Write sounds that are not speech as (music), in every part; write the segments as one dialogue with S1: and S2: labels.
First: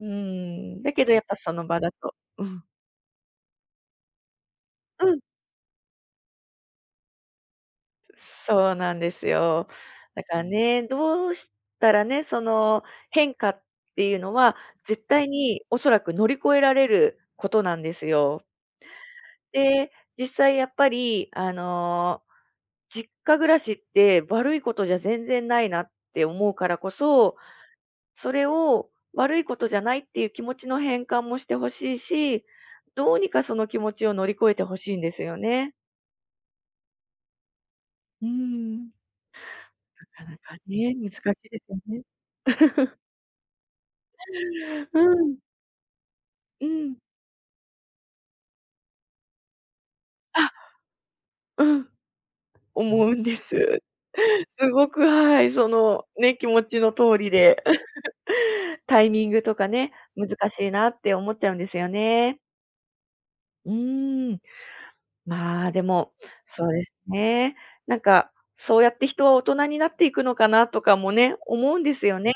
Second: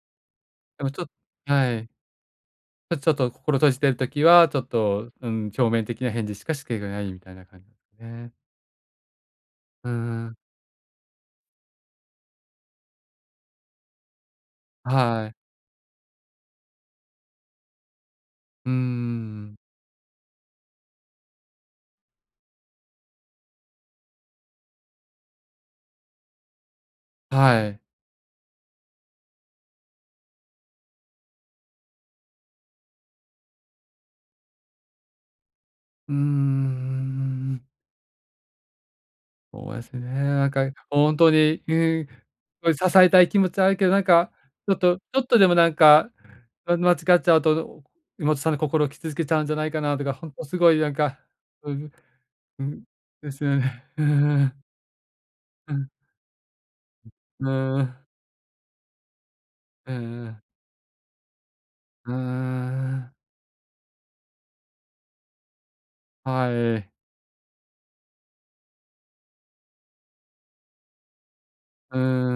S1: うーん、
S2: でも
S1: だ
S2: ち
S1: け
S2: ょっ、
S1: どやっぱその
S2: は
S1: 場
S2: い。
S1: だと、うん。
S2: ちょっと心閉じてる時は、ちょっ
S1: う
S2: と、
S1: ん。
S2: うーん表面的な返事しか、しけがないみたいな感じなんですね。
S1: そうなんですよ。
S2: う
S1: だ
S2: んう
S1: か
S2: ん。
S1: らね、どうしたらね、その変化っていうのは絶
S2: は
S1: 対
S2: い。
S1: におそらく乗り越えられることなんですよ。
S2: うーん。
S1: で、実際やっぱりあの、実家暮らしって悪いことじゃ全然ないなって思うからこそ、
S2: はい。
S1: それを悪いことじゃないっていう気持ちの変換もしてほしいし、どうにかその気持ちを乗り越えてほしいんですよね。
S2: うーん。
S1: うーん。
S2: そうですね。
S1: なかな
S2: なん
S1: か
S2: か
S1: ね、難
S2: ほ
S1: し
S2: んと
S1: いで
S2: に、
S1: すよね。
S2: ん、お
S1: (laughs)
S2: 支えたい気持ちはあるけど、なんかちょっと、
S1: う
S2: ちょっ
S1: ん。
S2: とでもなんか、
S1: (chuckles) う
S2: うん、間違
S1: ん。
S2: っちゃうと、妹さんの心を傷つけちゃうんじゃないかなとか、ほんと
S1: あ、
S2: すごいなんか、う
S1: うん。
S2: ん、うん、
S1: 思うん
S2: で
S1: で
S2: すよ
S1: す。
S2: ね、うーん。
S1: すごく、はい。そ
S2: うん。
S1: のね、気持ちの通り
S2: う
S1: で。
S2: ーん。
S1: (laughs) タイミングとか
S2: う
S1: ね、
S2: んう
S1: 難
S2: ん。
S1: しいなって思っちゃうんですよ
S2: うー
S1: ね。
S2: ん。
S1: うーん。まあでも
S2: は
S1: そうで
S2: い。
S1: すね。なんかそうやって人は大人になっていくのかなとかもね、思うんで
S2: うー
S1: すよね。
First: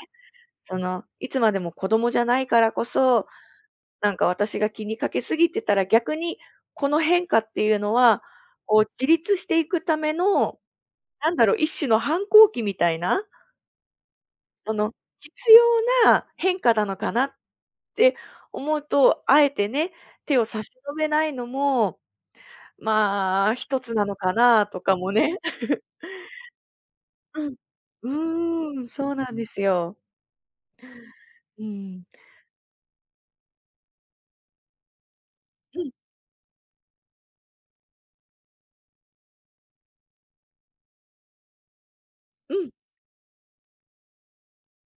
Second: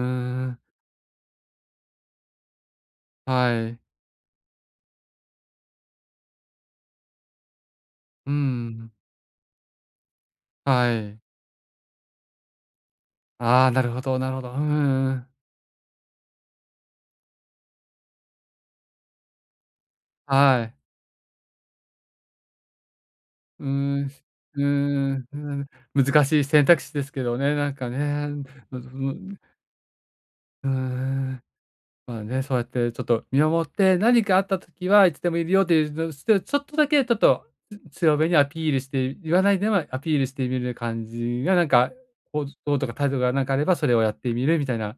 S2: ん。
S1: そのいつまでも子供じゃないからこそ、
S2: はい。
S1: なんか私が気にかけすぎてたら逆にこの変化っていうのは、
S2: うー
S1: こう
S2: ん。
S1: 自立していくための、
S2: はい。
S1: なんだろ、一種の反抗期みたいな。
S2: ああ、なるほどなるほど。うん
S1: そ
S2: う
S1: の
S2: んうん。
S1: 必要な変化なのかなって思うと、あえてね、手を差
S2: は
S1: し
S2: い。
S1: 伸べないのも、まあ
S2: うー
S1: 一つな
S2: ん、
S1: のか
S2: うー
S1: なとかも
S2: ん、
S1: ね。(laughs)
S2: うん、難しい選択肢ですけど
S1: う
S2: ね。
S1: ん。
S2: なんかね。
S1: う
S2: なんか、そ
S1: ーん、そ
S2: の、う
S1: うなん
S2: ん。
S1: ですよ。
S2: はえ。
S1: うーん。
S2: まあね。そうやってちょっと見守って、何かあったときはいつでもいるよと
S1: う
S2: いう、
S1: ん。
S2: じょすて、ちょっとだけちょっと、つ強めにアピールして言わないでは、アピールしてみる感じがなんかこう
S1: うん。
S2: どうとか態度がなんかかあれば、それをやってみるみたいな。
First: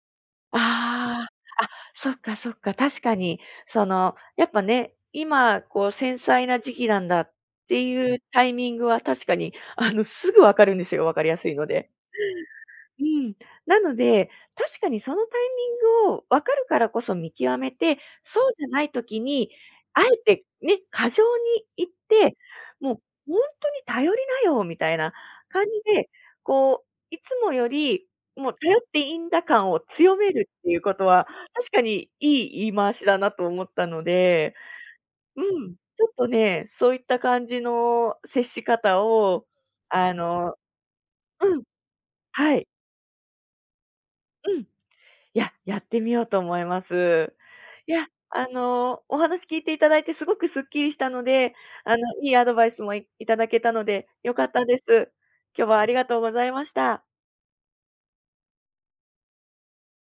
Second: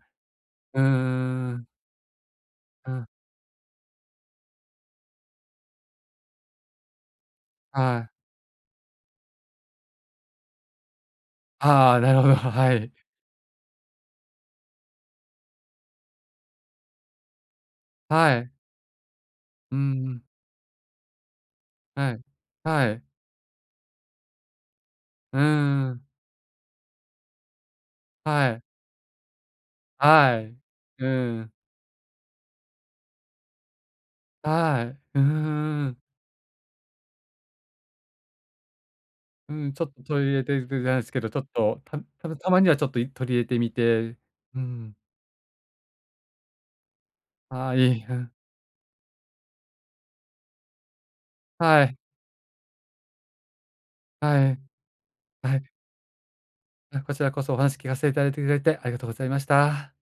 S2: うー
S1: ああ。あ、
S2: ん。
S1: そっかそっか。
S2: う
S1: 確
S2: ん。
S1: かに。そのやっぱね、今こう繊細な時期なんだって
S2: はい。
S1: いうタイミングは確かにあのすぐ分かるんですよ、分かりやすいので。
S2: ああ、なるほど、はい。
S1: うん。なので、確かにそのタイミングを分かるからこそ見極めて、
S2: は
S1: そう
S2: い。
S1: じゃない時に、
S2: う
S1: あえ
S2: ん。
S1: てね、過剰にいっ
S2: はい、
S1: て、
S2: は
S1: もう
S2: い。
S1: ほんとに頼りなよみたいな
S2: う
S1: 感じ
S2: ーん。
S1: で、こう、いつもより、
S2: は
S1: もう
S2: い。
S1: 頼っていいんだ感を強め
S2: は
S1: る
S2: い、
S1: っていうこと
S2: う
S1: は、
S2: ん。
S1: 確かに、いい言い回しだなと思ったので、
S2: はい。うー
S1: うん。
S2: ん。
S1: ちょっとね、そういった感じの接し方を、
S2: うん、ちょっと
S1: あ
S2: 取り入れ
S1: の
S2: てでじゃないですけど、ちょっ
S1: うん。
S2: と、たた
S1: は
S2: ま
S1: い。
S2: にはちょっと取り入れてみて、
S1: う
S2: う
S1: ん。い
S2: ん。
S1: や、やってみようと思います。
S2: ああ、い
S1: い
S2: い、
S1: や、
S2: うん。
S1: あの、お話聞いていただいてすごくすっきりしたので、
S2: は
S1: あ
S2: い。
S1: のいいアドバイスも、いいただけたので良か
S2: は
S1: っ
S2: い。
S1: たです。
S2: は
S1: 今
S2: い。
S1: 日はありがとうございまし
S2: は
S1: た。
S2: い。こちらこそお話聞かせていただいていただいてありがとうございました。